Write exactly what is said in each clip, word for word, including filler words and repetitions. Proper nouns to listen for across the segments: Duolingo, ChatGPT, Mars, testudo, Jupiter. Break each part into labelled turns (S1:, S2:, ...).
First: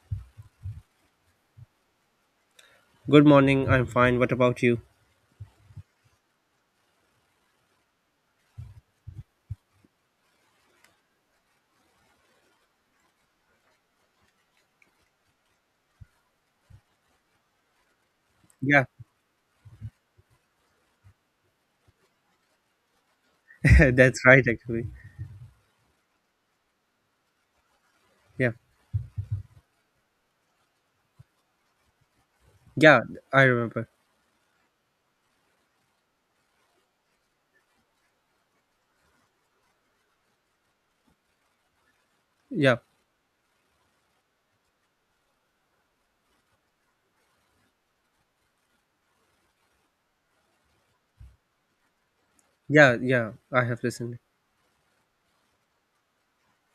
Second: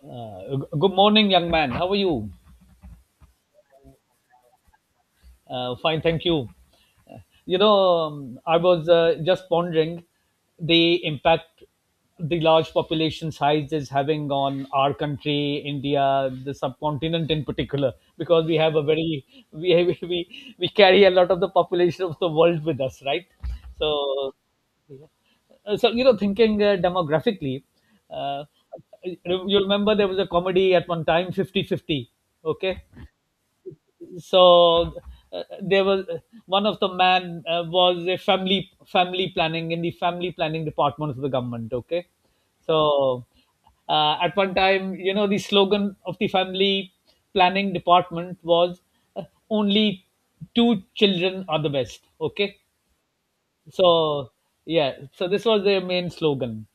S1: Uh, good morning, young man. How are you?
S2: Good morning. I'm fine. What about you?
S1: Uh, fine, thank you. You know, um, I was uh, just pondering the impact the large population size is having on our country, India, the subcontinent in particular, because we have a
S2: Yeah,
S1: very we we we carry a lot of the population of the world with us, right?
S2: that's
S1: So,
S2: right. Actually,
S1: uh, so you know, thinking uh, demographically, uh,
S2: yeah,
S1: you remember there was a comedy at one time, fifty-fifty, okay?
S2: yeah. I remember.
S1: so uh, there was one of the man, uh, was a family family planning in the family planning department of the government. Okay.
S2: Yeah,
S1: So uh, at one time, you know the slogan of the family planning department was, uh, only two children are the best. Okay.
S2: yeah, yeah. I have listened.
S1: So yeah, so this was their main slogan.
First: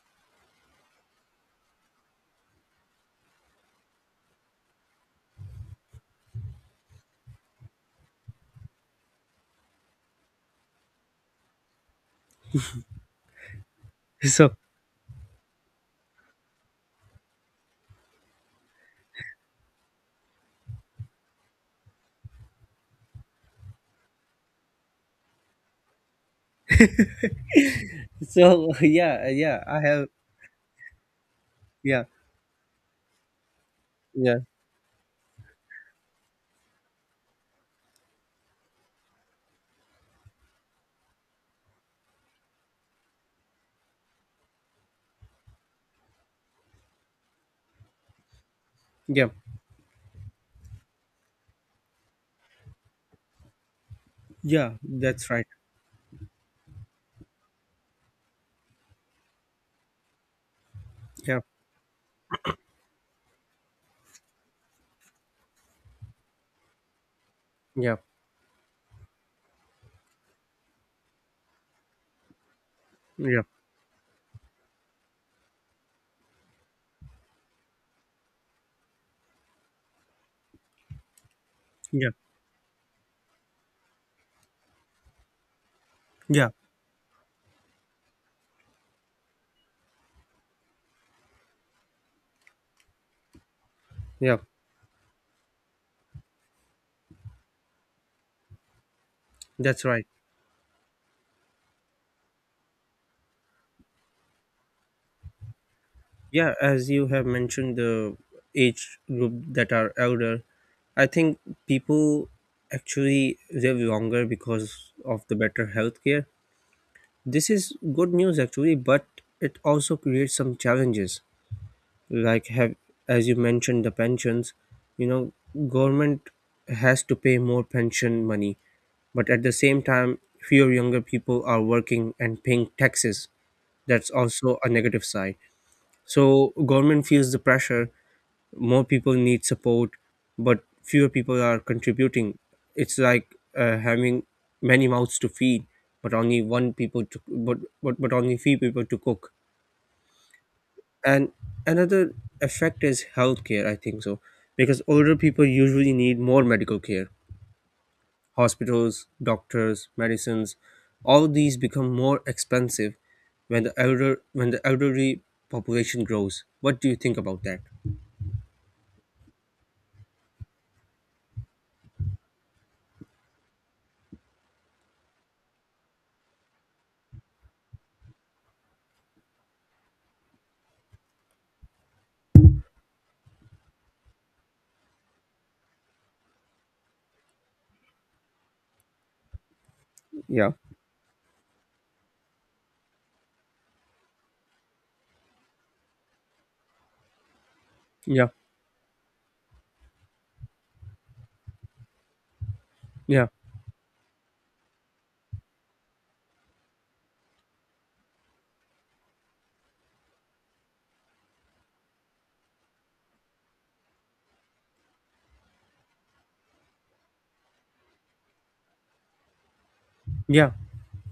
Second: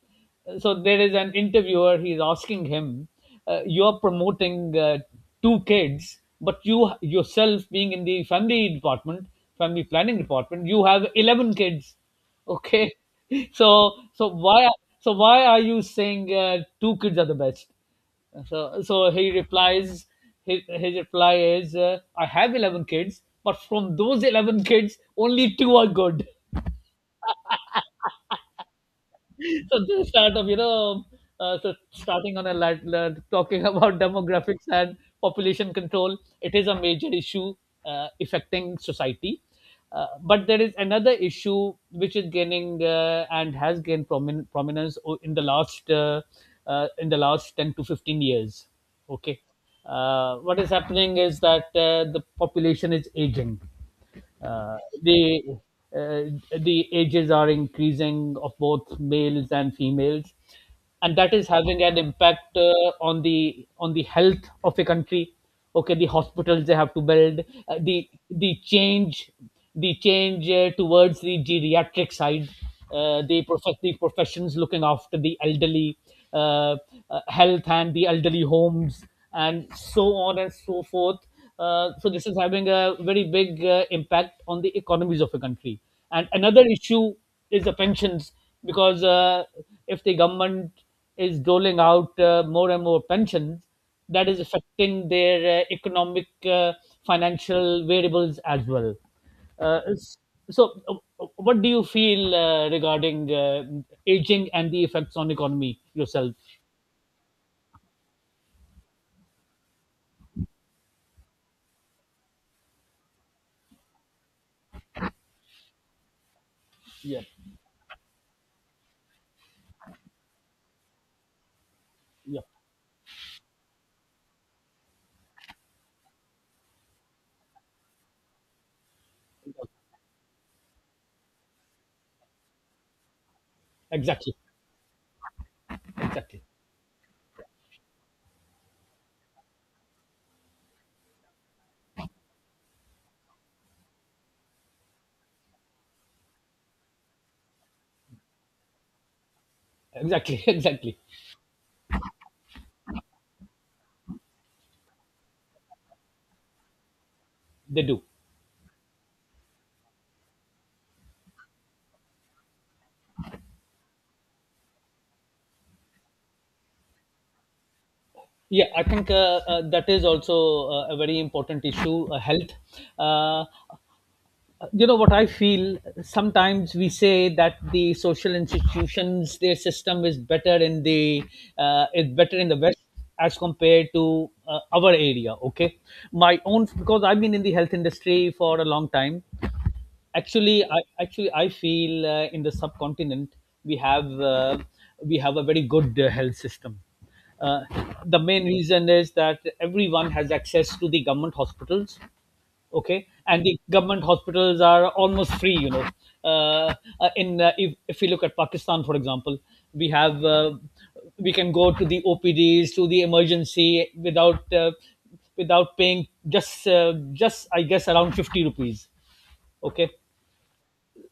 S1: So there is an interviewer, he's asking him, uh, you're promoting, uh, two kids, but you yourself being in the family department family planning department, you have eleven kids. Okay. so so
S2: So,
S1: why so why are you saying uh, two kids are the best? So, so he replies, his, his reply is, uh, I have eleven kids, but from those eleven kids, only two are good.
S2: so yeah, yeah.
S1: So
S2: I have.
S1: this sort of, you know uh, so
S2: Yeah,
S1: starting on a, lat, lat, talking about
S2: yeah,
S1: demographics and population control, it is a major issue, uh, affecting society. Uh, but there is another issue which is gaining, uh, and has gained promin- prominence, o- in the last, uh, uh, in the last ten to fifteen years.
S2: yeah,
S1: Okay. Uh, what is happening is that, uh, the population is aging.
S2: yeah.
S1: uh,
S2: That's
S1: the
S2: right.
S1: uh, the ages are increasing of both males and females, and that
S2: Yeah,
S1: is having an impact, uh, on the on the health of a country. Okay, the hospitals they have to build, uh,
S2: yeah,
S1: the the change the change uh, towards the geriatric side, uh,
S2: yeah,
S1: the prof- the professions looking after the elderly, uh, uh, health and the elderly homes, and so on and so forth. Uh, so
S2: yeah,
S1: this is having a very big, uh, impact on the economies of a country. And
S2: yeah,
S1: another issue is the pensions, because, uh, if the government is doling out, uh, more and more pensions, that
S2: yeah.
S1: is affecting their, uh, economic, uh, financial variables as well. Uh,
S2: That's right.
S1: s- so, uh, what do you feel uh, regarding uh, aging and the effects on economy yourself?
S2: Yeah, as you have mentioned, the age group that are elder, I think people actually live longer because of the better healthcare.
S1: Yeah,
S2: This is good news actually, but it also creates some challenges.
S1: yeah,
S2: Like have, as you mentioned, the pensions, you know, government has to pay more pension money, but at the same time, fewer younger people are working and paying taxes. That's
S1: exactly,
S2: also a negative side.
S1: exactly,
S2: So government feels the pressure, more people need support but fewer people are contributing. It's like uh, having many mouths to feed but only one people to but, but but only few people to cook.
S1: exactly, exactly.
S2: And another effect is healthcare, I think so, because older people usually need more medical care.
S1: They do.
S2: Hospitals, doctors, medicines, all these become more expensive when the elder when the elderly population grows. What do you think about that?
S1: Yeah, I think, uh, uh, that is also, uh, a very important issue, uh, health. Uh, you know what I feel? Sometimes we say that the social institutions, their system is better in the uh, is better in the West as compared to uh, our area. Okay, my own, because I've been in the health industry for a long time.
S2: Yeah,
S1: actually i actually i feel, uh, in the subcontinent we have uh, we have a very good, uh, health system. uh, the
S2: yeah,
S1: main reason is that everyone has access to the government hospitals. Okay.
S2: yeah,
S1: And the government hospitals are almost free you know uh, uh, in uh, if, if we look at Pakistan, for example, we have uh, we can go to the OPDs, to the emergency, without uh, without paying, just uh, just I guess around fifty rupees. Okay.
S2: yeah,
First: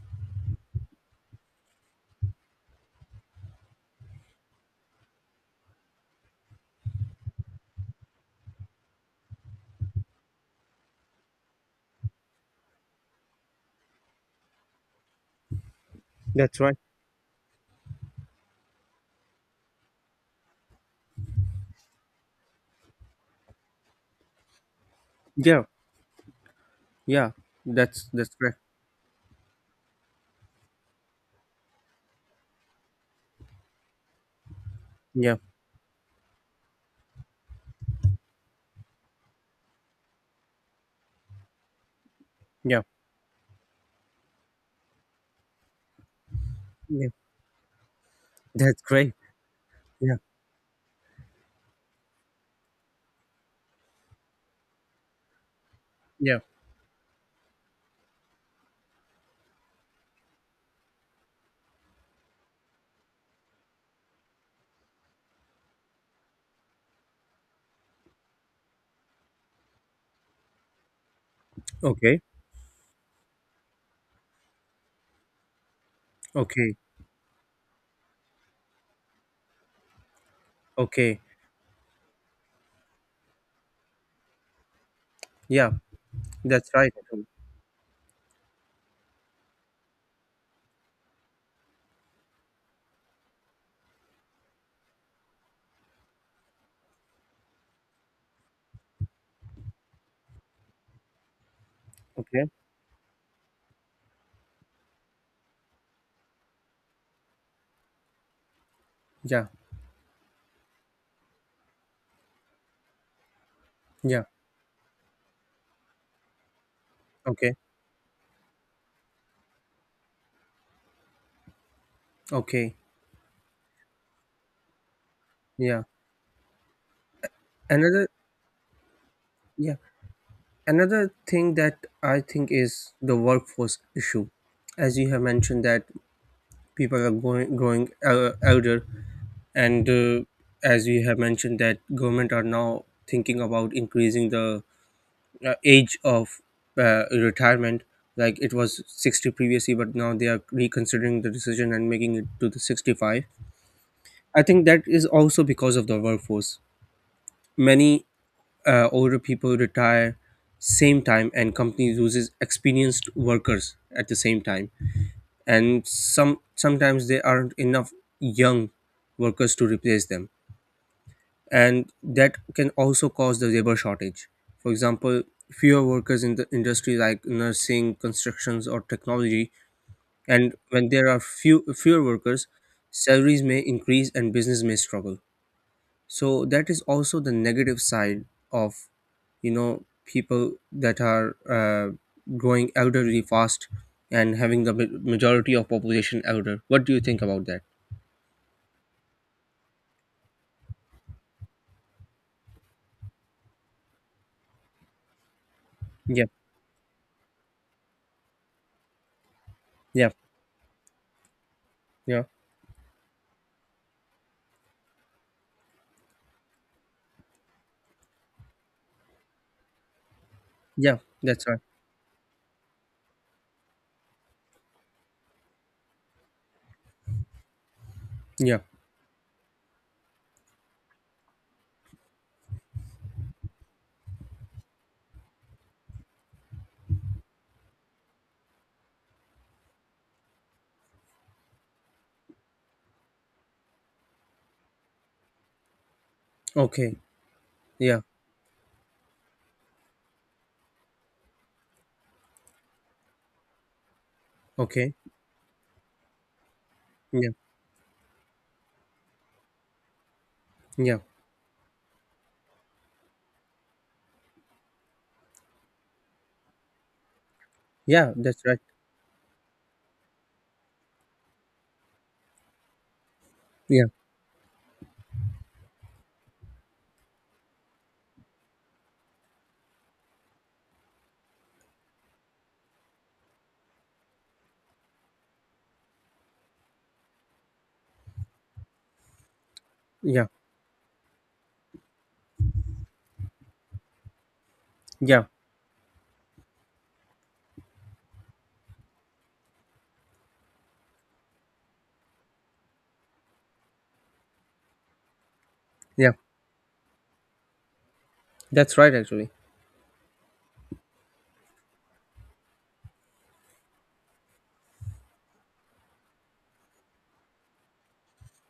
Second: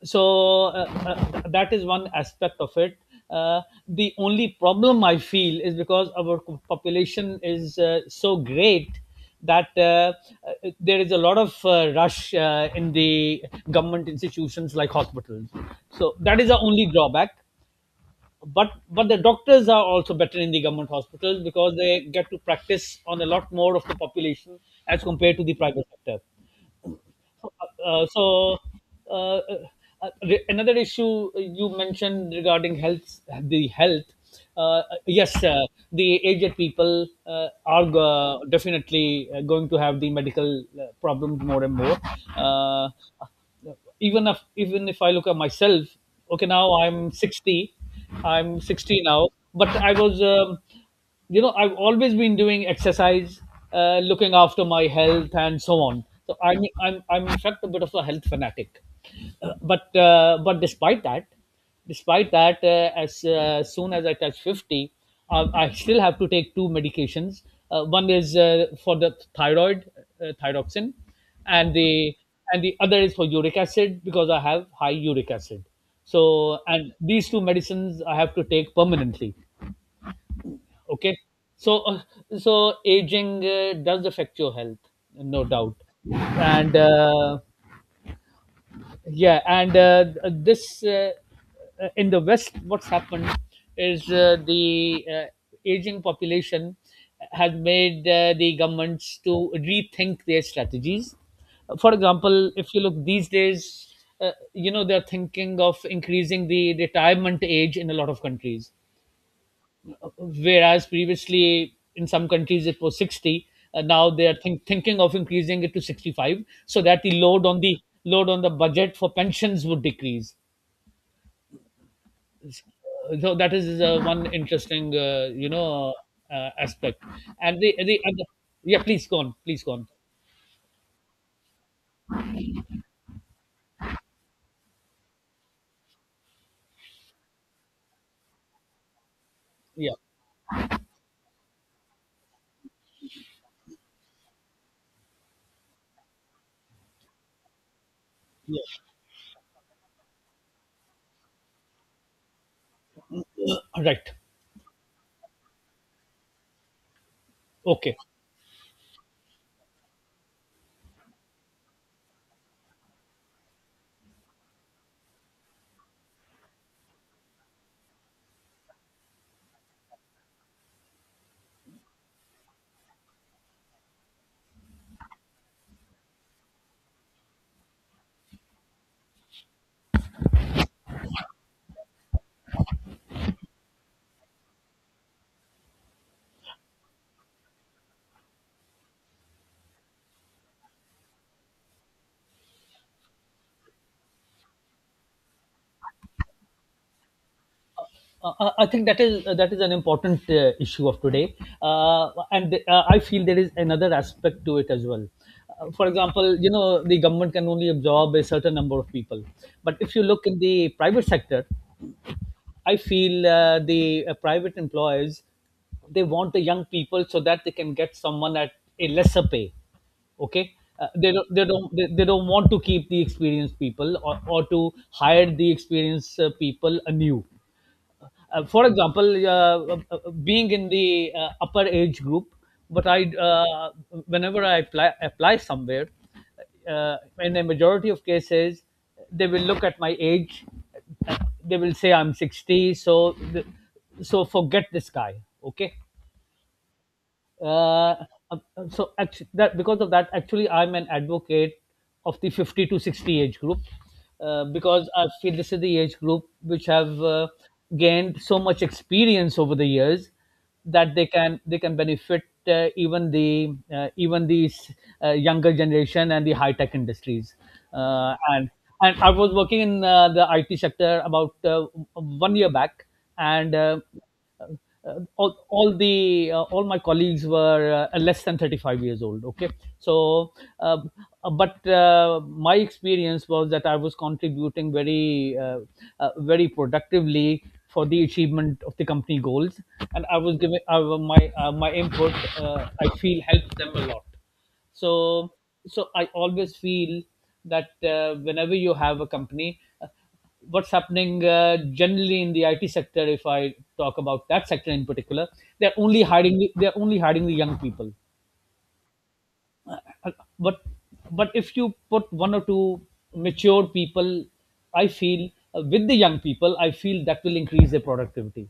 S1: So uh, uh, that is one aspect of it. uh, the only problem I feel is because our population is, uh, so great that, uh, uh, there is a lot of, uh, rush, uh, in the government institutions, like hospitals. So that is the
S2: that's right.
S1: only drawback. But but the doctors are also better in the government hospitals, because they get to practice on a lot more of the population as compared to the
S2: Yeah,
S1: private sector.
S2: yeah,
S1: uh,
S2: that's that's
S1: so
S2: correct.
S1: uh, uh, the- Another issue you mentioned regarding health, the health. Uh,
S2: Yeah,
S1: yes, uh, the aged people, uh, are, uh, definitely, uh, going to have the medical, uh, problems more and more.
S2: yeah,
S1: Uh, even if even if I look at myself, okay, now
S2: yeah,
S1: I'm sixty, I'm
S2: that's
S1: sixty
S2: great.
S1: now, but I
S2: Yeah,
S1: was, um, you know, I've always been doing exercise, uh, looking after my health and so on. So
S2: yeah.
S1: I'm I'm I'm in fact, a bit of a health fanatic. Uh, but uh, but despite that. Despite that, uh, as, uh, soon as I touch fifty, uh, I still have to take two medications. Uh, one is, uh, for the thyroid, uh, thyroxin, and the
S2: Okay,
S1: and the other is for uric acid, because I have high uric acid. So,
S2: okay,
S1: and these two medicines I have to take permanently. Okay,
S2: okay.
S1: so uh, so aging, uh, does affect your health, no
S2: Yeah,
S1: doubt.
S2: that's
S1: and
S2: right, actually.
S1: uh, yeah, and uh, this, uh, uh, in the West what's happened is, uh, the uh, aging population has made, uh, the governments to rethink their strategies. For
S2: Okay.
S1: example, if you look these days, uh, you know they're thinking of increasing the retirement age in a lot of countries.
S2: Yeah,
S1: Whereas previously in some countries it was sixty, and now
S2: yeah.
S1: they are think, thinking of increasing it to sixty-five, so that the load
S2: Okay,
S1: on the load on the budget for pensions would decrease.
S2: okay.
S1: So that is, uh, one interesting, uh, you
S2: Yeah.
S1: know uh, aspect. And the, the,
S2: Another
S1: and the Yeah, please go on, please go
S2: yeah.
S1: on.
S2: Another thing that I think is the workforce issue. As you have mentioned, that people are going growing uh, elder, and
S1: Yeah,
S2: uh, as you have mentioned that government are now thinking about increasing the uh, age of uh, retirement. Like it
S1: yeah.
S2: was sixty previously, but now they are reconsidering the decision and making it to the sixty-five.
S1: Right.
S2: I think that is also because of the workforce.
S1: Okay.
S2: Many uh, older people retire same time and company loses experienced workers at the same time, and some sometimes there aren't enough young workers to replace them, and that can also cause the labor shortage. For example, fewer workers in the industry like nursing, constructions, or technology, and when there are few fewer workers, salaries may increase and business may struggle. So that is also the negative side of, you know, people that are uh, growing elderly fast and having the ma- majority of population elder. What do you think about that?
S1: Uh, I I think that is uh, that is an important, uh, issue of today, uh, and uh, I feel there is another aspect to it as well. Uh, for
S2: Yeah,
S1: example, you know the government can only absorb a certain number of people, but if you
S2: yeah,
S1: look in the private sector,
S2: yeah,
S1: I feel, uh, the uh, private employers, they want the young people so that they can get someone at a lesser pay. Okay. uh,
S2: yeah.
S1: they don't
S2: That's
S1: they
S2: right.
S1: don't they, they don't want to keep the experienced people, or, or to hire the experienced, uh, people anew. Uh,
S2: Yeah.
S1: for example, uh, uh, being in the, uh, upper age group, but I, uh, whenever I apply, apply somewhere, uh, in a majority of cases, they will look at my age. uh, They will say I'm sixty, so th- so forget this guy. Okay.
S2: Okay.
S1: uh,
S2: Yeah.
S1: uh, so actually that because of that, actually I'm an advocate of the fifty to sixty age group, uh, because
S2: Okay.
S1: I feel this is the age group which have, uh,
S2: Yeah.
S1: gained so much experience over the years, that
S2: Yeah.
S1: they can they can benefit, uh, even the uh, even these, uh, younger generation and the high tech industries.
S2: Yeah.
S1: uh,
S2: That's
S1: and
S2: right.
S1: and I was working in, uh, the IT sector about, uh, one year back. and uh,
S2: Yeah.
S1: uh, all, all the uh, all my colleagues were, uh, less than thirty-five years old. Okay. So uh, uh, but uh, my experience was that I was contributing very, uh, uh, very productively for the achievement of the company goals. And I
S2: Yeah.
S1: was giving, uh, my uh, my input, uh, I feel, helped them a lot. so
S2: Yeah.
S1: so I always feel that, uh, whenever you have a company, uh, what's happening, uh, generally in the IT sector, if I talk about that sector in particular, they're only
S2: Yeah.
S1: hiring the- they're only hiring the young people.
S2: That's right. Actually.
S1: Uh, but but if you put one or two mature people, I feel, uh, with the young people, I feel that will increase their productivity.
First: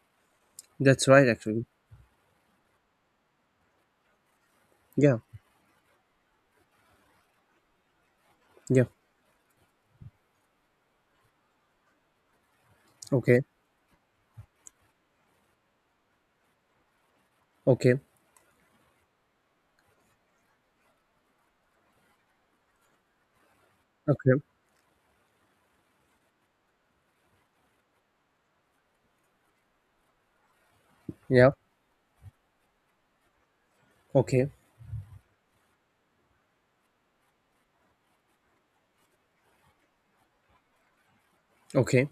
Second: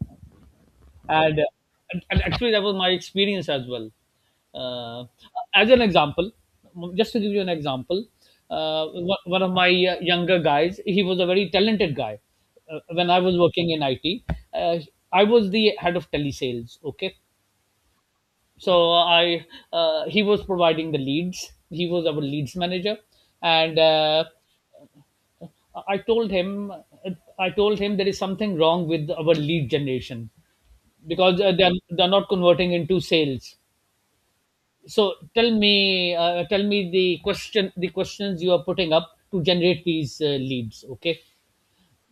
S2: That's right.
S1: and, uh,
S2: Actually.
S1: and and actually, that was my experience as well. uh,
S2: Yeah.
S1: as an example, just to give you an example,
S2: Yeah.
S1: uh, one one of my, uh, younger guys, he was a very talented guy, uh, when I was
S2: Okay.
S1: working in IT. uh, I was the head of telesales. Okay.
S2: Okay.
S1: so I uh, He was providing the leads, he was our leads manager. And uh,
S2: Okay.
S1: i told him i told him there is something wrong with our lead generation, because,
S2: Yeah.
S1: uh, they're they're not converting into sales.
S2: Okay.
S1: So tell me, uh, tell me the question, the questions you are putting up to generate these, uh, leads. Okay.
S2: Okay.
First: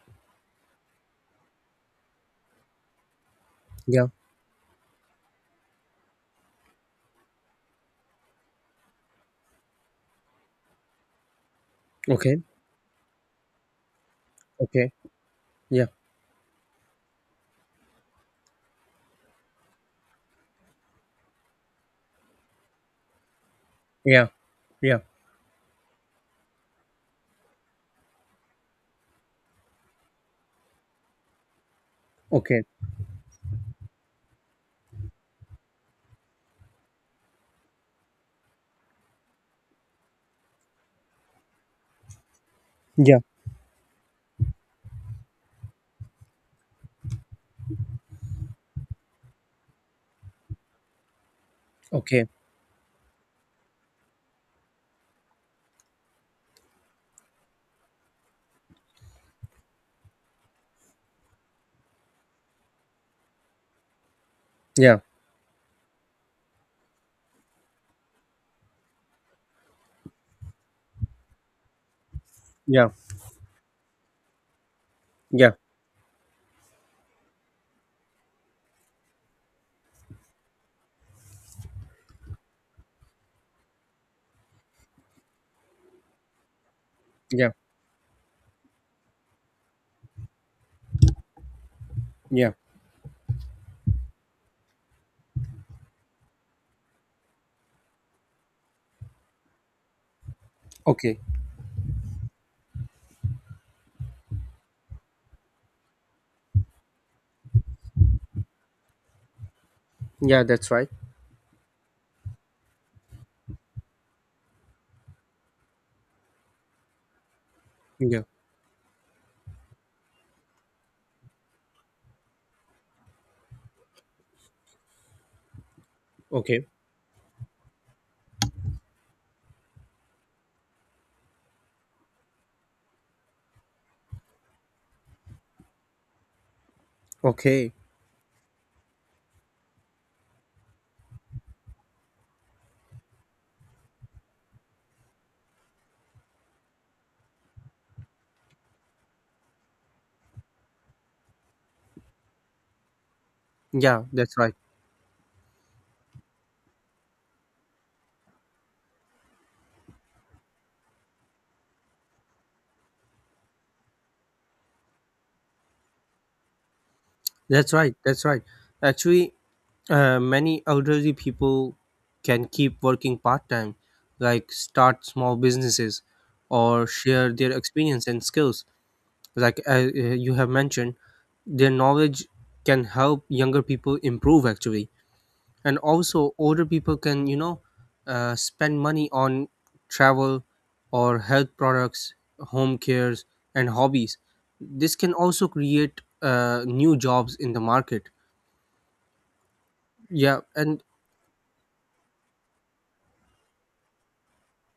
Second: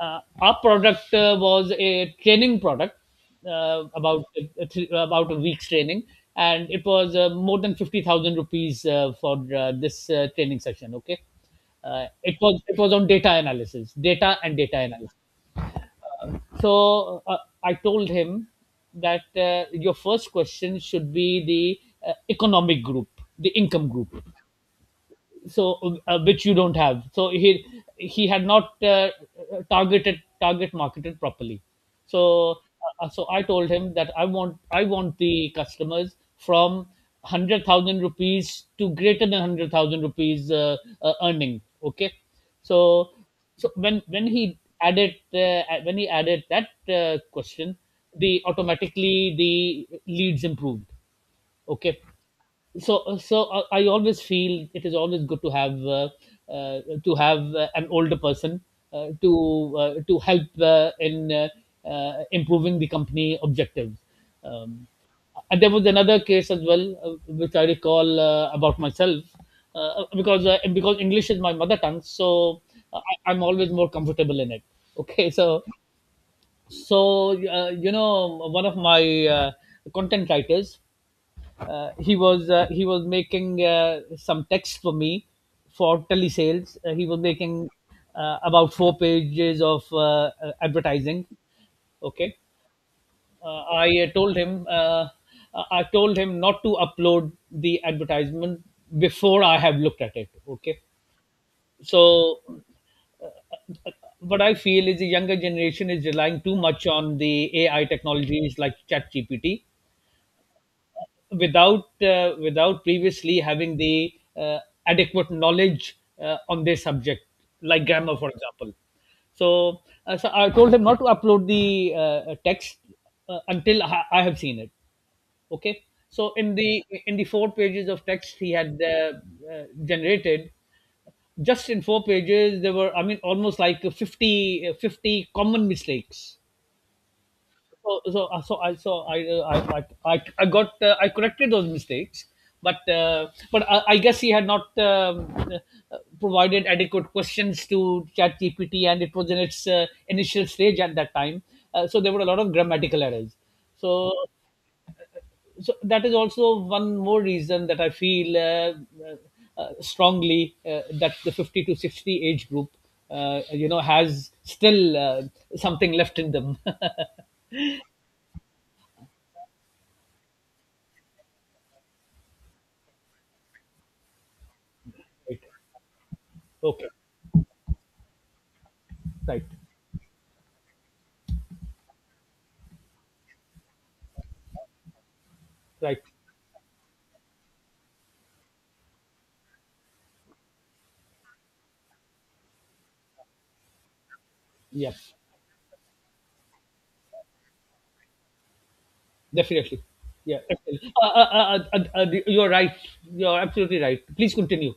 S1: uh, Our product, uh, was a training product, uh,
S2: Yeah.
S1: about a th- about a week's training, and it was, uh, more than fifty thousand rupees, uh, for, uh, this, uh, training session. Okay. uh, it
S2: Okay.
S1: was it was on data analysis, data and data
S2: Okay.
S1: analysis.
S2: Yeah.
S1: So uh, I told him that uh, your first question should be the uh, economic group, the income group,
S2: Yeah. Yeah.
S1: so uh, which you don't have. So he he had not uh, targeted target marketed properly. so
S2: Okay.
S1: uh, so I told him that i want I want the customers from 100000 rupees to greater than 100000 rupees uh, uh, earning. Okay. so
S2: Yeah.
S1: so when when he added uh, uh, when he added that uh, question, the automatically the leads improved. Okay.
S2: Okay.
S1: So so uh, I always feel it is always good to have uh, uh, to have uh, an older person uh, to uh, to help uh, in uh, uh, improving the company objectives. um,
S2: Yeah.
S1: and there was another case as well, uh, which I recall uh, about myself, uh, because uh, because English is my mother tongue. so
S2: Yeah.
S1: uh, I, I'm always more comfortable in it. Okay.
S2: Yeah.
S1: so so uh, you know, one of my uh, content writers, uh, he was uh, he was making uh, some text for me for telesales. Uh, he was
S2: Yeah.
S1: making uh, about four pages of uh, uh, advertising. Okay.
S2: Yeah.
S1: uh, I uh, told him uh, I told him not to upload the advertisement before I have looked at it. Okay.
S2: Okay.
S1: So uh, what I feel is the younger generation is relying too much on the A I technologies like ChatGPT
S2: Yeah. That's right.
S1: without uh, without previously having the uh, adequate knowledge uh, on their subject, like grammar,
S2: Yeah.
S1: for example. So, uh, so I told him not to upload the uh, uh, text uh, until I, I have seen it. Okay. So in
S2: Okay.
S1: the in the four pages of text he had uh, uh, generated, just in four pages there were, I mean, almost like fifty, uh, fifty common mistakes.
S2: Okay.
S1: So so uh, so I so I uh, I like I I got uh, I corrected those mistakes, but uh, but I, I guess he had not um, uh, provided adequate questions to ChatGPT, and it was in its uh, initial stage at that time. Uh, so there were a lot of grammatical errors.
S2: Yeah.
S1: So
S2: That's right.
S1: so that is also one more reason that I feel uh, uh, strongly, uh, that the fifty to sixty age group, uh, you know, has still uh, something left in them.
S2: That's right. That's right. Actually, uh, many elderly people can keep working part time, like start small
S1: Right.
S2: businesses or
S1: Okay.
S2: share their experience and skills.
S1: Right.
S2: Like, uh, uh, you have mentioned, their knowledge can help younger people improve actually. And
S1: Right.
S2: also, older people can, you know, uh, spend money on travel or health products, home cares, and hobbies.
S1: Yeah.
S2: This can also create uh, new jobs in the market.
S1: Definitely. Yeah.
S2: Yeah, and
S1: Definitely. Uh, uh, uh, uh, uh, you're right. You're absolutely right. Please continue.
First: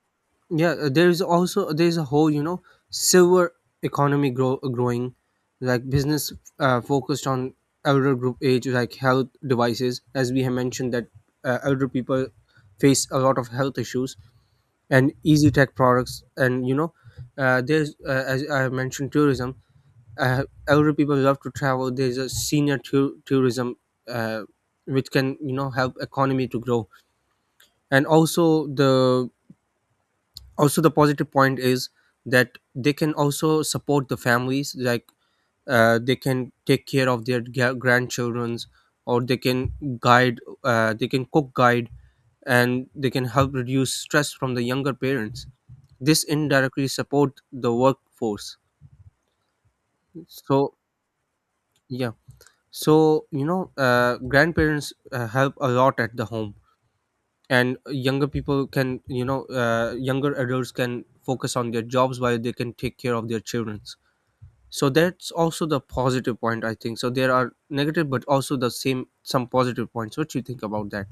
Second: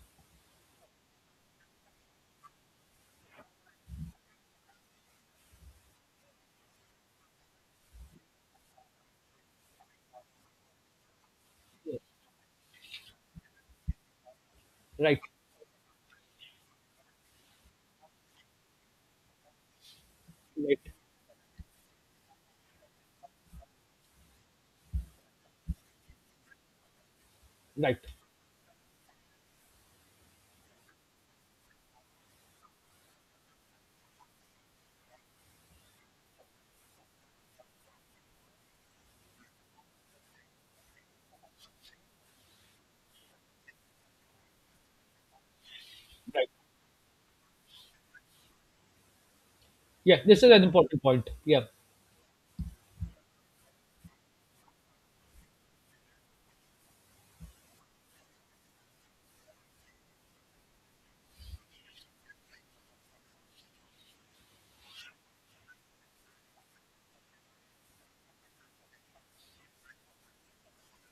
S2: yeah, uh, there's also there's a whole, you know, silver economy grow growing, like business uh, focused on elder group age, like health devices. As we have mentioned that, uh, elder people face a lot of health issues and
S1: Right.
S2: easy tech products, and you know, uh, there's uh, as I have mentioned tourism. uh,
S1: Right.
S2: Elder people love to travel. There's a senior tou- tourism, uh, which can, you know, help economy to grow.
S1: Right.
S2: And also the, also the positive point is that they can also support the families. Like, uh, they can take care of their g- grandchildrens, or they can guide, uh, they can cook guide, and they can help reduce stress from the younger parents. This
S1: Right.
S2: indirectly support the workforce.
S1: Yeah. This is an
S2: So
S1: important point. Yeah.
S2: yeah, so, you know, uh, grandparents uh, help a lot at the home, and younger people can, you know, uh, younger adults can focus on their jobs while they can take care of their children. So that's also the positive point, I think. So there are negative but also the same some positive points. What you think about that?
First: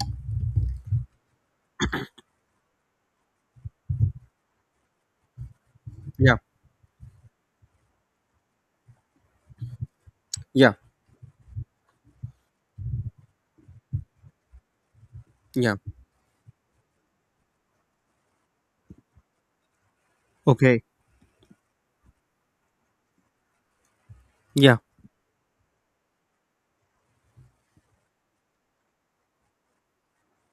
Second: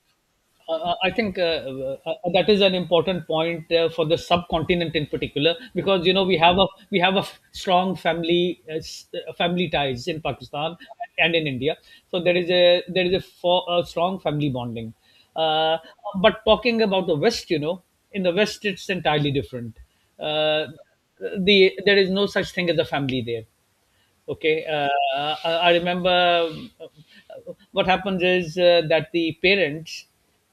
S1: Uh, uh, I think uh, uh, uh, that is an important point uh, for the subcontinent in particular, because you know
S2: Yeah,
S1: we have a we have a f- strong family uh, s- uh, family ties in
S2: yeah,
S1: Pakistan and in India. So there is a there is a, for, a strong family bonding.
S2: yeah.
S1: Uh, but talking about the West, you know, in the West it's entirely different. Uh,
S2: Okay.
S1: the there is no such thing as a family there. Okay.
S2: Yeah,
S1: uh, I, I remember uh, what happens is uh, that the parents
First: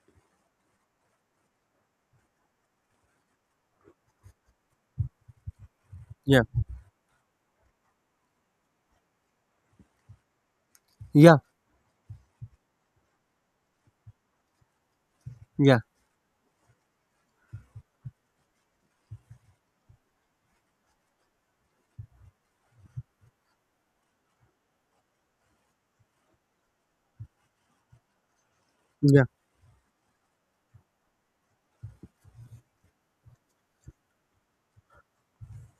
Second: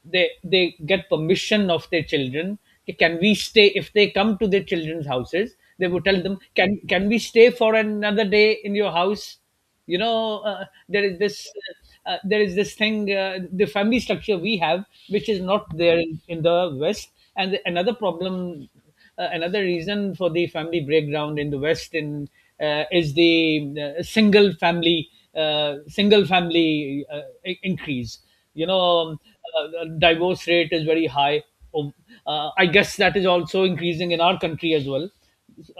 S1: they they get permission of their children. Okay. Can we stay If they come to their children's houses, they would tell them,
S2: yeah,
S1: "Can can we stay for another day in your house?" You know, uh, there is
S2: yeah,
S1: this uh, uh, there is this thing, uh, the family structure we have, which is not
S2: yeah,
S1: there in, in the West. And the, another problem uh, another reason for the family breakdown in the West in uh, is the uh, single family uh, single family uh, i- increase, you know. Um,
S2: yeah,
S1: uh, uh, divorce rate is very high. Oh. uh, I guess that is also increasing in our country as well,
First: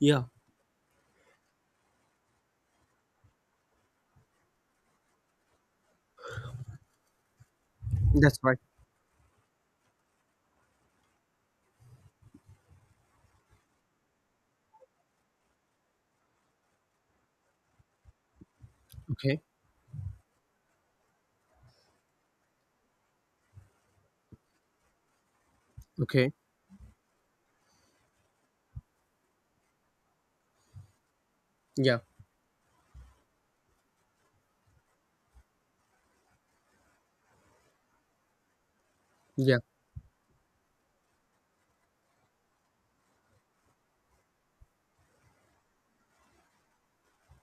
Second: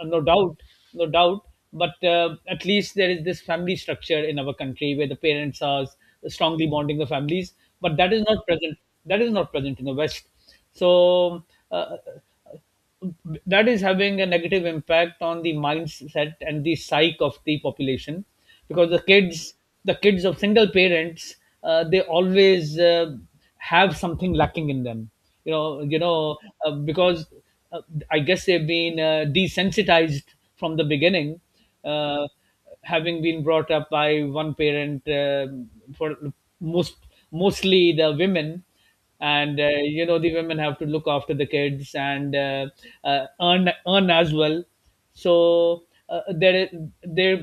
S1: uh, no doubt, no doubt. But uh, at least there is this family structure in our country where the parents are strongly bonding the families. But that is
S2: That's
S1: not
S2: right.
S1: present. That is not present in the West. So uh, that is having a negative impact on the mindset and the psyche of the population because the
S2: Okay,
S1: kids the kids of single parents, uh, they always uh, have something lacking in them, you know you
S2: okay.
S1: know. Uh, because uh, I guess they've been uh, desensitized from the beginning,
S2: Yeah,
S1: uh, having been brought up by one parent, uh, for most mostly the women.
S2: yeah,
S1: And uh, you know, the women have to look after the kids and uh, uh, earn earn as well. So uh, there is- there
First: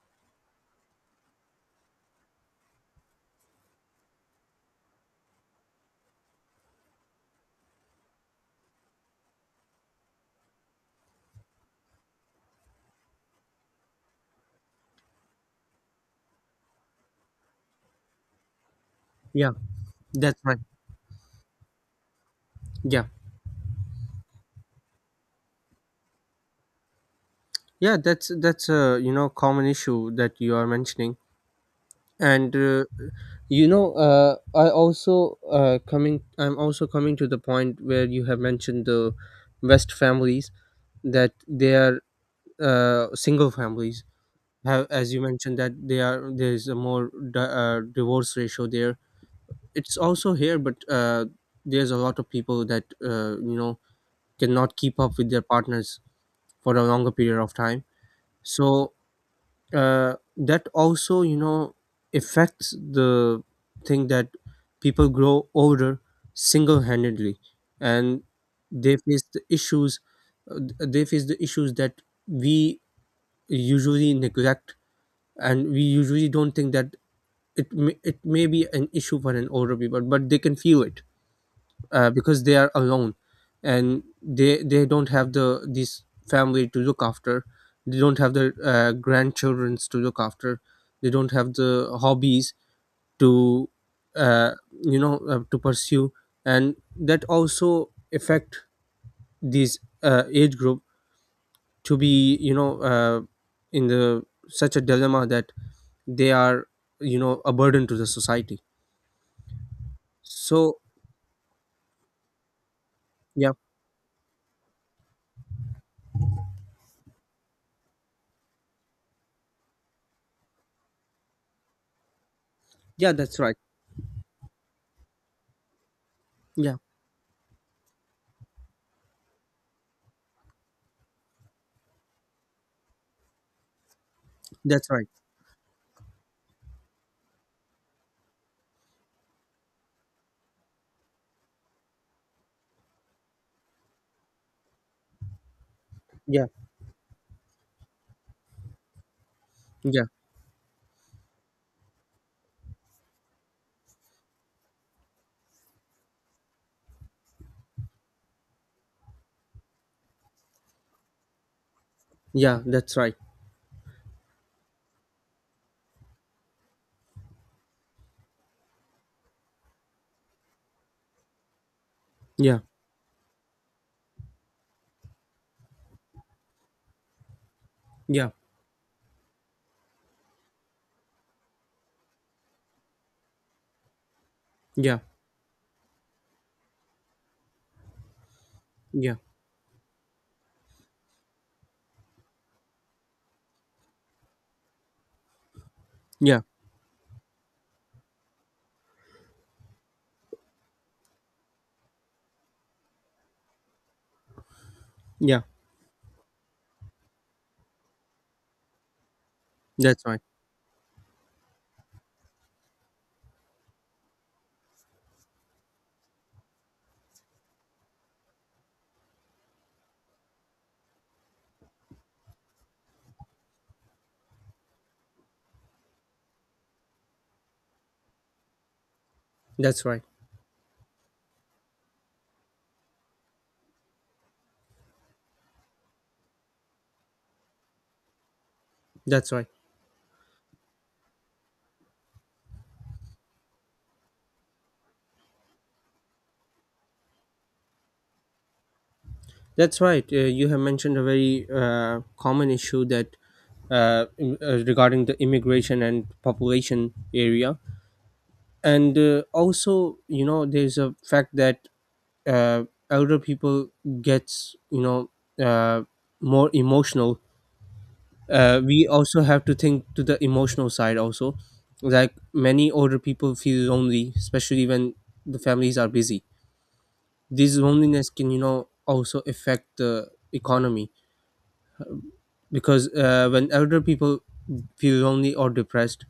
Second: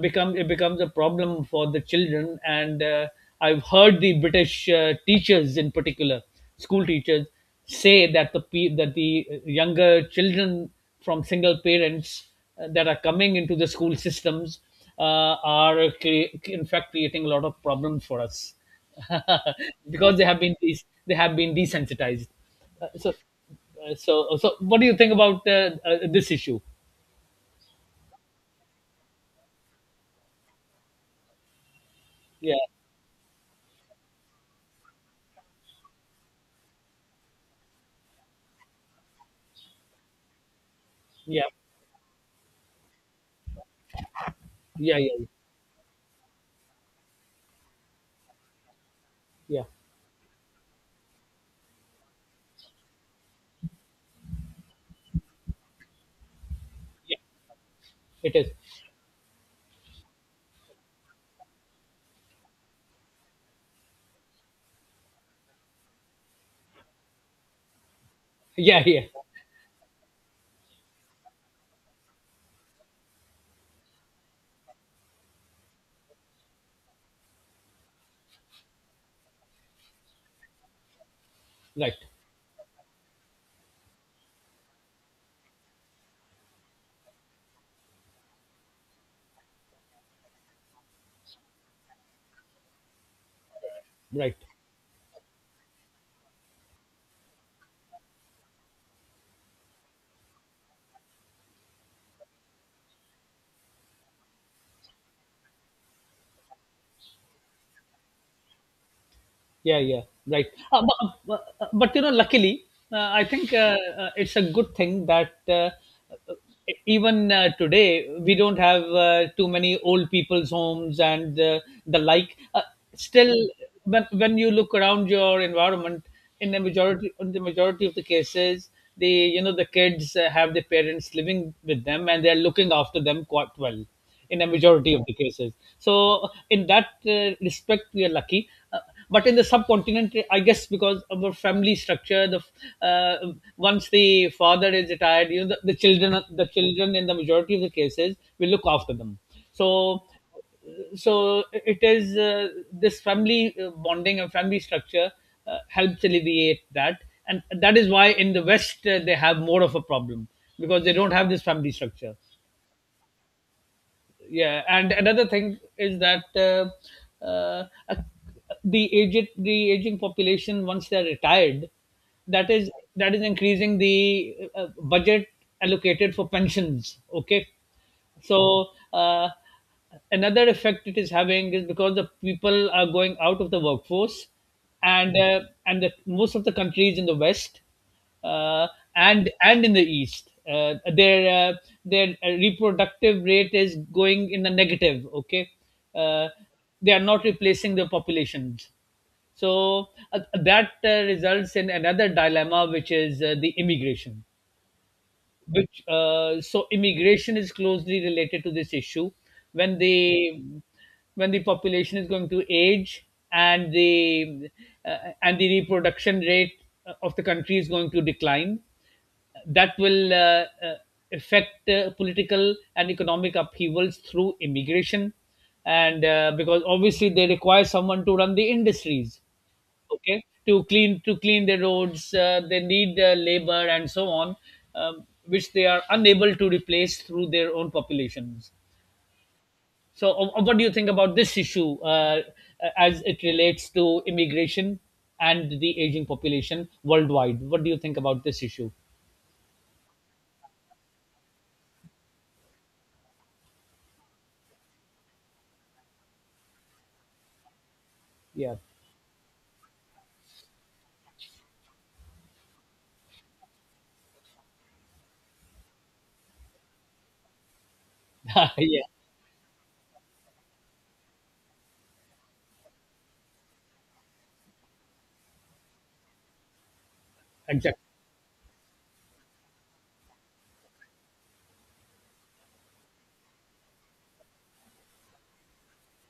S1: become it becomes a problem for the children, and uh, I've heard the British uh, teachers in particular, school teachers, say that the pe- that the younger children from single parents, uh, that are coming into the school systems, uh, are cre- in fact creating a lot of problems for us.
S2: yeah,
S1: Because they
S2: that's
S1: have been
S2: right.
S1: des- they have been desensitized. Uh,
S2: Yeah,
S1: so, uh, so, so, what do you think about uh, uh, this issue?
S2: yeah, that's that's a, you know, common issue that you are mentioning. And
S1: Yeah,
S2: uh, you know, uh, I also uh, coming I'm also coming to the point where you have mentioned the west families, that
S1: yeah,
S2: they are uh, single families, have,
S1: yeah,
S2: as you
S1: yeah,
S2: mentioned, that they are there is a more di- uh, divorce ratio there.
S1: yeah,
S2: It's also here, but uh, there's a lot of people that, uh, you know, cannot keep up with their partners for a longer
S1: yeah.
S2: period of time.
S1: It is.
S2: So uh, that also, you know, affects the thing that people grow older single-handedly, and
S1: Yeah,
S2: they
S1: yeah.
S2: face the issues, uh, they face the issues that we usually neglect, and we usually don't think that it may, it may be an issue for an older people, but they can feel it,
S1: Right,
S2: uh, because they are alone and they they don't have the this family to look after. They don't have the uh, grandchildrens to look after. They don't have the hobbies to,
S1: right.
S2: uh, you know, uh, to pursue. And that also affect these uh, age group to be, you know, uh, in the such a dilemma, that they are, you know, a burden to the society.
S1: Yeah, yeah, right.
S2: So
S1: Uh, but, uh, but you know, luckily, uh, I
S2: yeah,
S1: think uh, uh, it's a good thing that, uh, uh, even uh, today, we don't have uh, too many old people's homes, and uh, the like uh,
S2: yeah,
S1: still,
S2: that's right.
S1: when, when you look around your environment, in the
S2: Yeah,
S1: majority in the majority of the cases, the you know, the kids uh, have their parents living with them and they're looking after them quite well in a
S2: that's
S1: majority of
S2: right.
S1: the cases. So in that uh, respect, we are lucky. Uh, uh, but in the subcontinent, I guess because of our family structure, the uh, once the father is retired, you know, the, the children,
S2: Yeah,
S1: the children in the majority of the cases will look after them. So,
S2: yeah,
S1: so it is uh, this family uh, bonding and family structure uh, helps alleviate that, and that is why in the West uh, they have more of a problem because they don't have this family structure.
S2: yeah, that's right.
S1: Yeah, and another thing is that, uh, uh, the aged the aging population, once they are retired, that
S2: Yeah,
S1: is that is increasing the uh, budget allocated for pensions. Okay.
S2: yeah,
S1: So uh, another effect it is having is because the people are going out of the workforce.
S2: yeah,
S1: And uh, and the, most of the countries in the West, uh,
S2: yeah,
S1: and and in the East, uh, their uh, their reproductive rate is going in the negative. Okay. uh,
S2: yeah,
S1: they are not replacing the populations. So uh, that uh, results in another dilemma, which is uh, the immigration.
S2: yeah,
S1: Which uh, So immigration is closely related to this issue. when
S2: that's right.
S1: the when the population is going to age, and the uh, and the reproduction rate of the country is going to decline, that will uh, uh, affect uh, political and economic upheavals through immigration. And uh, because obviously they require someone to run the industries,
S2: That's right.
S1: okay, to clean to clean the roads. Uh, they need uh, labor and so on, um, which they are unable to replace through their own populations.
S2: That's right.
S1: So uh, uh, what do you think about this issue, uh, uh, as it relates to immigration and the aging population worldwide? What do you think about this issue?
S2: That's right, uh, you have mentioned a very uh, common issue, that, uh, im- uh, regarding the immigration and population area.
S1: Yeah.
S2: And uh, also, you know, there's a fact that, uh, elder people gets, you know, uh, more emotional. Uh,
S1: Yeah,
S2: we also have to think to the emotional side also, like many older people feel lonely, especially when the families are busy. This
S1: exactly.
S2: loneliness can, you know, also affect the economy, because uh, when elder people feel lonely or depressed,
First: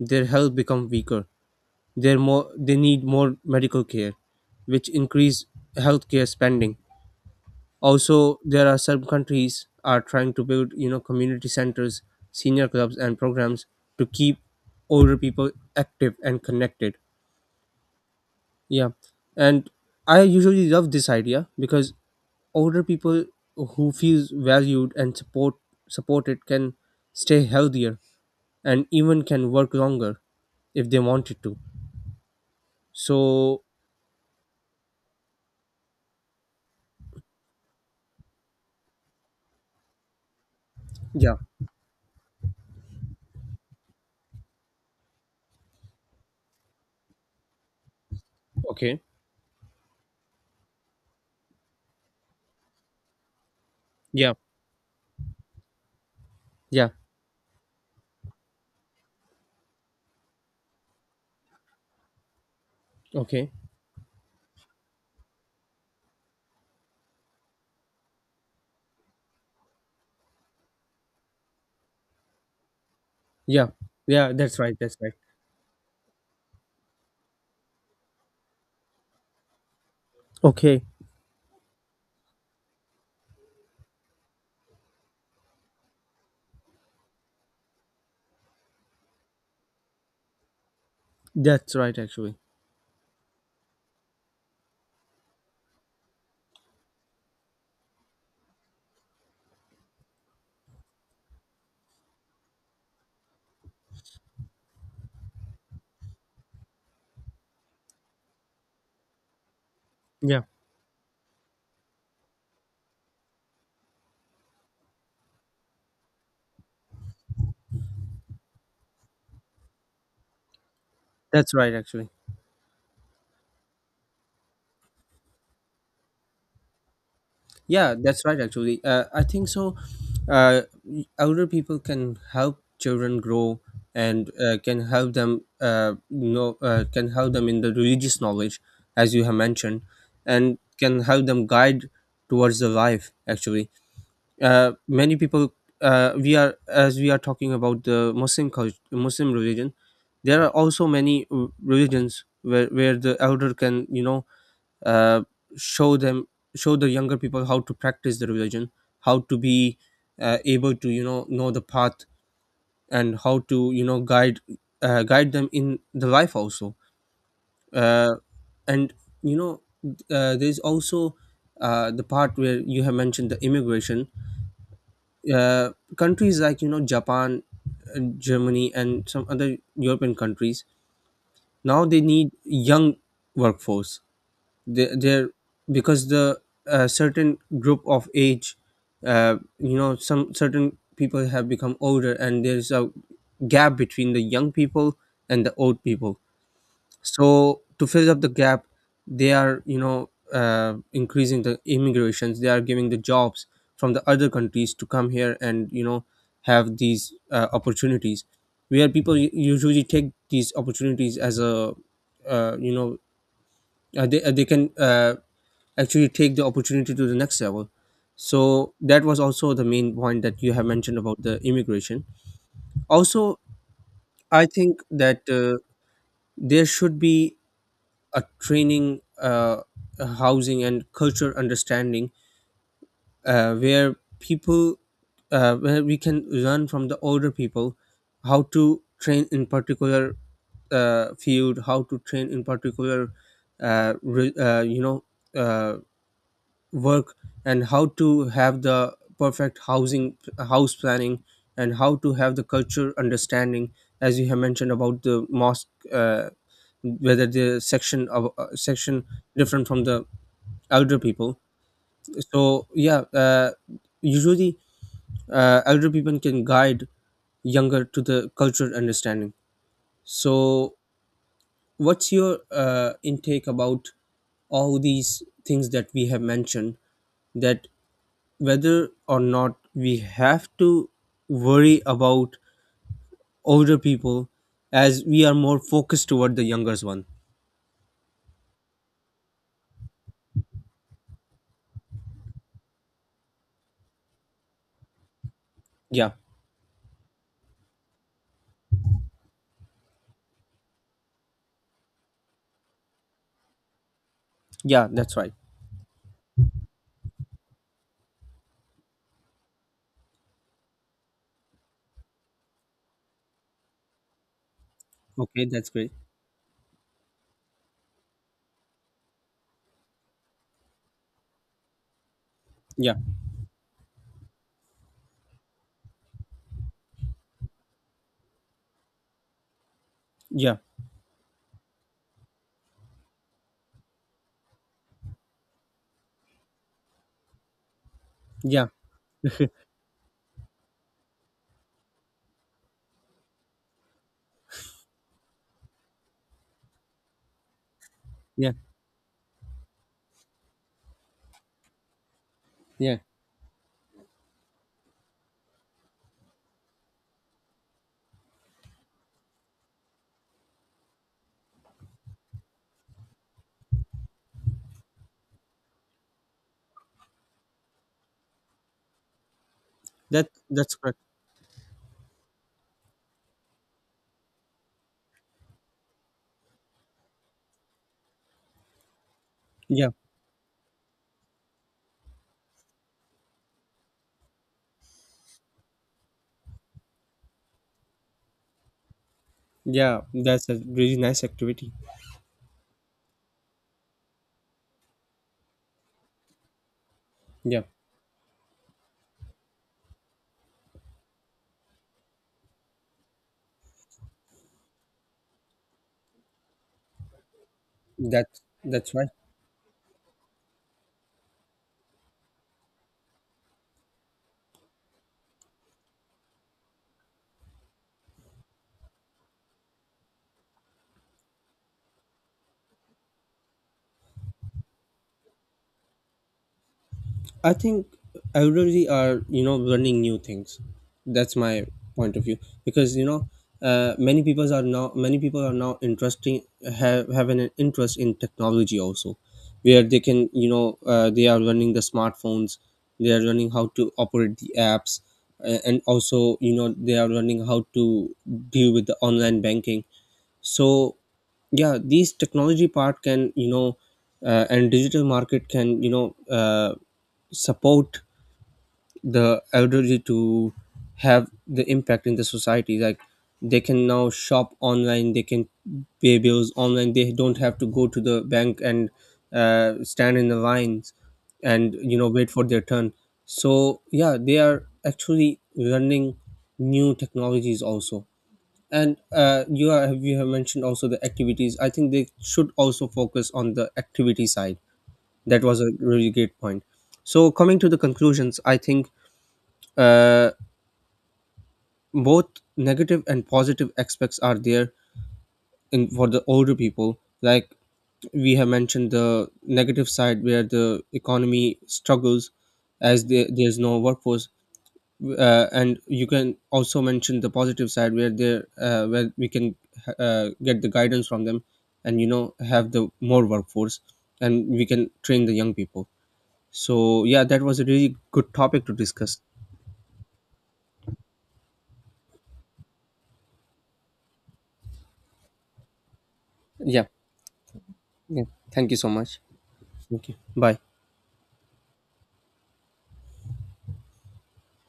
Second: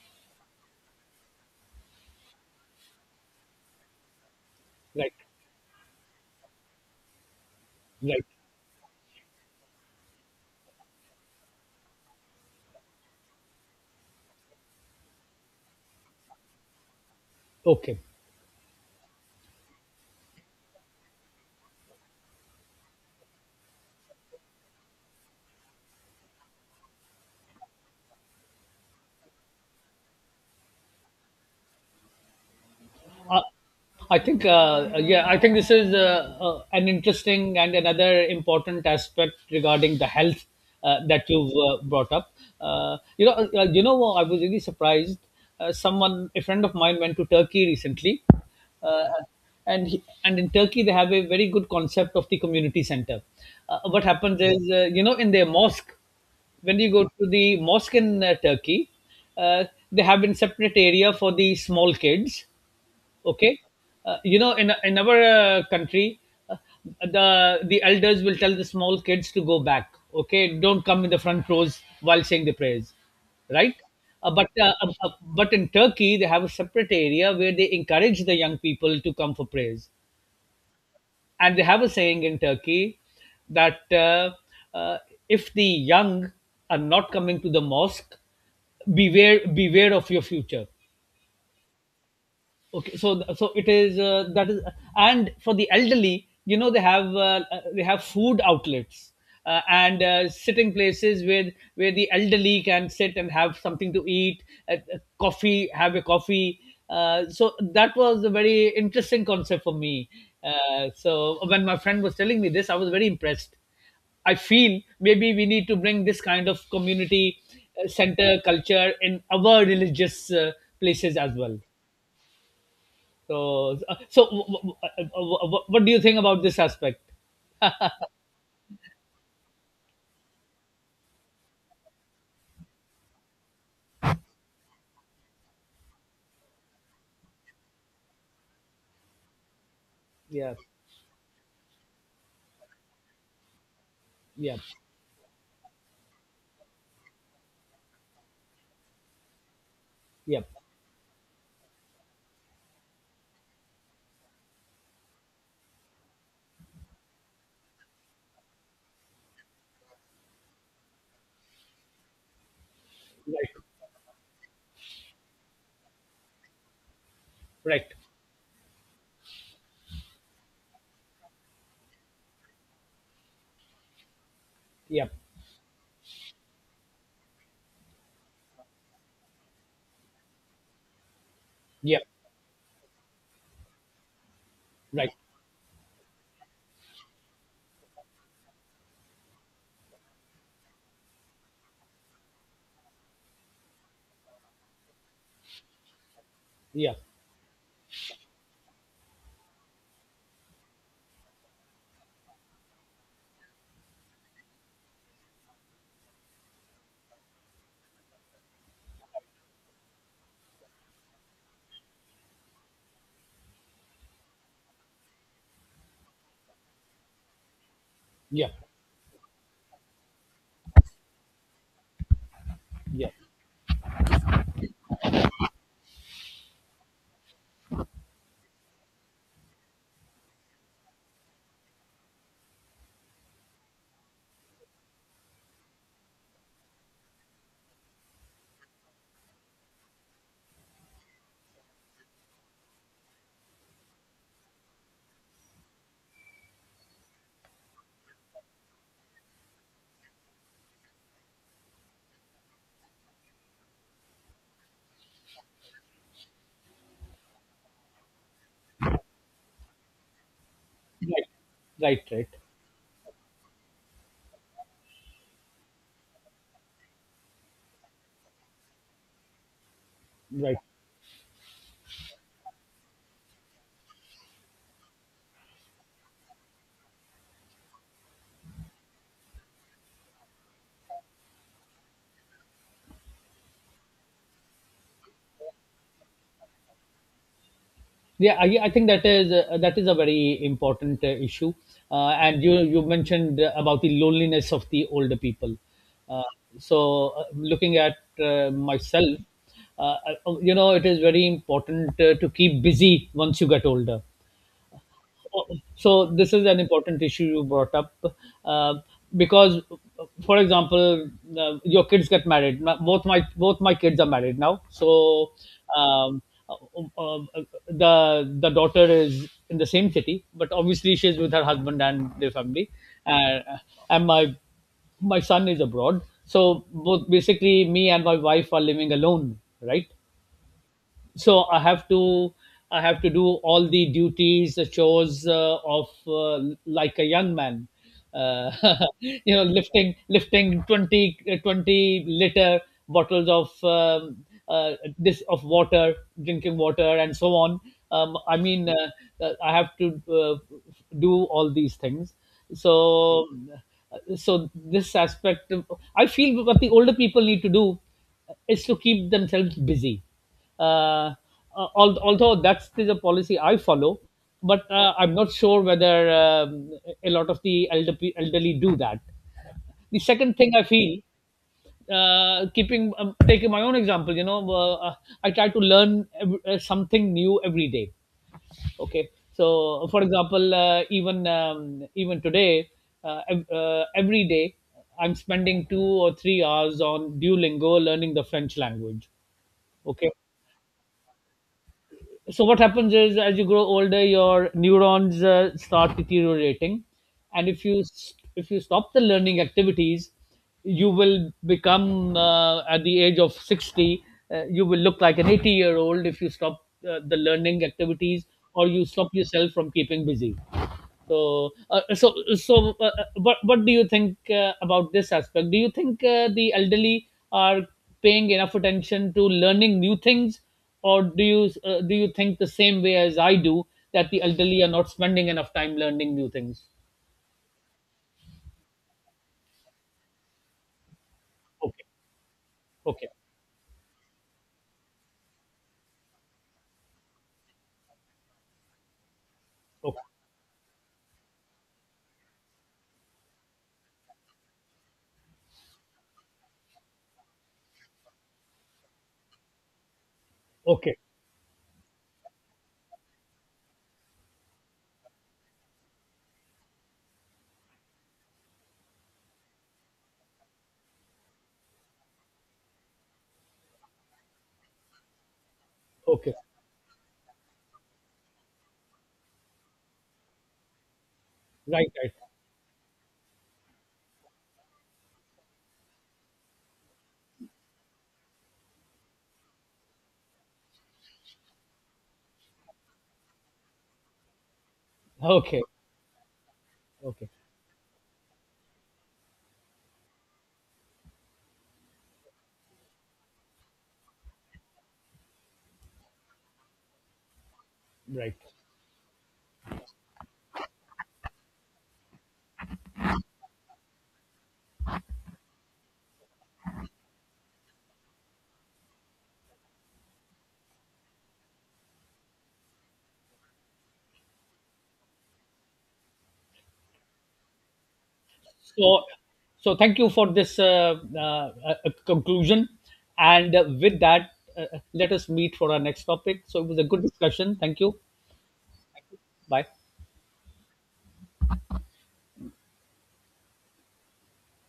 S2: their health become weaker, they're more they need more medical care, which
S1: Right,
S2: increase healthcare spending.
S1: right.
S2: Also, there are some countries are trying to build, you know, community centers, senior clubs, and programs to keep older people active and connected.
S1: Okay.
S2: Yeah, and I usually love this idea, because older people who feels valued and support supported can stay healthier and even can work longer if they wanted to.
S1: Uh,
S2: So
S1: I think, uh, uh, yeah, I think this is uh, uh, an interesting and another important aspect regarding the health uh, that
S2: yeah,
S1: you've uh, brought up. Uh, you know, uh, uh, you know, I was really surprised. Uh, someone, a friend of mine, went to Turkey recently,
S2: okay,
S1: uh, and he, and in Turkey they have a very good concept of the community center. Uh, what
S2: yeah,
S1: happens is, uh, you know, in their mosque, when
S2: yeah,
S1: you go to the mosque in uh, Turkey, uh, they have in separate area for the small kids.
S2: okay,
S1: Okay. Uh, you know, in, in our uh, country, uh, the the elders will tell the small kids to go back. Okay, don't come in the front rows while saying the prayers,
S2: yeah,
S1: right? uh,
S2: yeah.
S1: but
S2: That's
S1: uh,
S2: right.
S1: uh,
S2: That's
S1: uh,
S2: right.
S1: but in Turkey they have a separate area where they encourage the young people to come for prayers.
S2: Okay.
S1: And they have a saying in Turkey that, uh, uh, if the young are not coming to the mosque, beware beware of your future.
S2: That's right, actually.
S1: Okay. So so it is, uh, that is. And for the elderly, you know, they have uh, uh, they have food outlets, uh, and uh, sitting places where where the elderly can sit and have something to eat, uh, uh, coffee have a coffee. Uh, so that was a very interesting concept for me
S2: Yeah,
S1: uh, so when my friend was telling me this, I was very impressed. I feel maybe we need to bring this kind of community uh, center culture in our religious uh, places as
S2: that's
S1: well.
S2: right, actually.
S1: So, uh, so w- w- w- w- w- what do you think about this aspect?
S2: Yeah, that's right, actually. Uh, I think so. Uh, Older people can help children grow and uh, can help them uh, know uh, can help them in the religious knowledge, as you have mentioned,
S1: Yeah,
S2: and can help them guide towards the life. Actually,
S1: yeah,
S2: uh, many people, uh, we are, as we are talking about the Muslim culture, Muslim religion.
S1: yeah,
S2: There are also many uh, religions where, where the elder can, you know, uh, show them, show the younger people how to practice the religion, how to be uh, able to, you know know the path, and how
S1: right,
S2: to, you know, guide, uh, guide them in the life also.
S1: right,
S2: uh, and, you know, uh, there's also uh, the part where you have mentioned the immigration,
S1: yeah,
S2: uh, countries like, you know, Japan, uh, Germany, and some other European countries. Now
S1: yeah,
S2: they need young workforce. They
S1: right,
S2: they're, because the uh, certain group of age, uh, you know, some certain people have become older, and there's a gap between the young people and the old people.
S1: yeah,
S2: So to fill up the gap, they are, you know, uh, increasing the immigrations. They are giving the jobs from the other countries to come here, and you know, have these uh, opportunities, where people u- usually take these opportunities as a, uh, you know, uh, they, uh, they can uh, actually take the opportunity to the next level.
S1: yeah,
S2: So that was also the main point that you have mentioned about the immigration
S1: yeah,
S2: also. I think that, uh, there should be a training, uh, a housing and culture understanding, uh, where people, uh, where we can learn from the older people, how to train in particular uh, field, how to train in particular uh, re- uh, you know, uh, work, and how to have the perfect housing house planning, and how to have the culture understanding, as you have mentioned about the mosque, uh, whether the section of uh, section different from the elder
S1: right,
S2: people.
S1: right, right,
S2: So yeah, uh, usually, uh, elder people can guide younger to the cultural understanding.
S1: right.
S2: So what's your uh, intake about all these things that we have mentioned, that whether or not we have to worry about older people as we are more focused toward the younger one.
S1: Yeah, I, I think that is uh, that is a very important uh, issue. Uh, and you you mentioned uh, about the loneliness of the older people.
S2: Yeah,
S1: Uh, so, uh, looking at uh, myself, uh, I- you know, it is very important uh, to keep busy once you get older.
S2: yeah, that's right.
S1: So this is an important issue you brought up, uh, because for example, uh, your kids get married. My- both my Both my kids are married now, so
S2: Okay, that's great.
S1: um, uh, uh, the the daughter is in the same city, but obviously she is with her husband and their family.
S2: Yeah,
S1: And and my my son is abroad, so both basically me and my wife are living alone, right?
S2: yeah,
S1: So i have to I have to do all the duties, the chores, uh, of uh, like a young man. uh,
S2: yeah,
S1: you know, lifting lifting twenty uh, twenty liter bottles of um, uh, this of water, drinking water, and so on. um, I
S2: yeah,
S1: mean, uh, uh, I have to uh, do all these things, so
S2: yeah.
S1: so this aspect of— I feel what the older people need to do is to keep themselves busy. uh, uh, al- Although that's the policy I follow, but uh, I'm not sure whether um, a lot of the elderly, elderly do that. The
S2: That
S1: second thing I
S2: that's correct.
S1: feel, uh, keeping um, taking my own example, you know, uh, I try to learn ev- uh, something new every day. Okay, so
S2: Yeah,
S1: for example, uh, even um, even today, uh, ev- uh, every day I'm spending two or three hours on Duolingo learning the French language.
S2: yeah,
S1: Okay,
S2: that's a really nice activity.
S1: so what happens is, as you grow older, your neurons uh, start deteriorating, and
S2: Yeah,
S1: if you s- if you stop the learning activities, you will become uh, at the age of sixty, uh, you will look like an eighty year old if you stop uh, the learning activities,
S2: that
S1: or you
S2: that's right.
S1: stop yourself from keeping busy. So uh, so so uh, uh, what what do you think uh, about this aspect? Do you think uh, the elderly are paying enough attention to learning new things, or do you uh, do you think the same way as I do, that the elderly are not spending enough time learning new things?
S2: I think elderly are, you know, learning new things. That's my
S1: Okay,
S2: point of view, because, you
S1: okay,
S2: know, uh, many people are now, many people are now interesting, have have an interest in technology also, where they
S1: okay,
S2: can, you know, uh, they are learning the smartphones, they are learning how to operate the apps, uh, and also, you know, they are learning how to deal with the online banking. So
S1: okay,
S2: yeah, these technology part can, you know, uh, and digital market can, you know, uh, support the elderly to have the impact in the society, like they can now shop online, they can pay
S1: okay.
S2: bills online, they don't have to go to the bank and uh, stand in the lines and,
S1: Right,
S2: you know,
S1: right.
S2: wait for their turn. So yeah, they are actually learning new technologies also. And uh, you are, you have mentioned also the activities. I think they should also focus on the activity side. That was
S1: Okay,
S2: a really great point.
S1: okay,
S2: So coming to the conclusions, I think, uh, both negative and positive aspects are there in for the older people. Like we
S1: right.
S2: have mentioned the negative side where the economy struggles, as there, there's no workforce, uh, and you can also mention the positive side, where there, uh, where we can uh, get the guidance from them, and you know, have the more workforce, and we can train the young people. So yeah, that was a really good topic to
S1: So,
S2: discuss.
S1: so thank you for this uh, uh, uh, conclusion, and uh, with that, uh, uh, let us meet for our next topic. So it was
S2: Yeah,
S1: a good discussion. Thank you.
S2: yeah, thank you so much.
S1: Bye.
S2: Thank you, bye.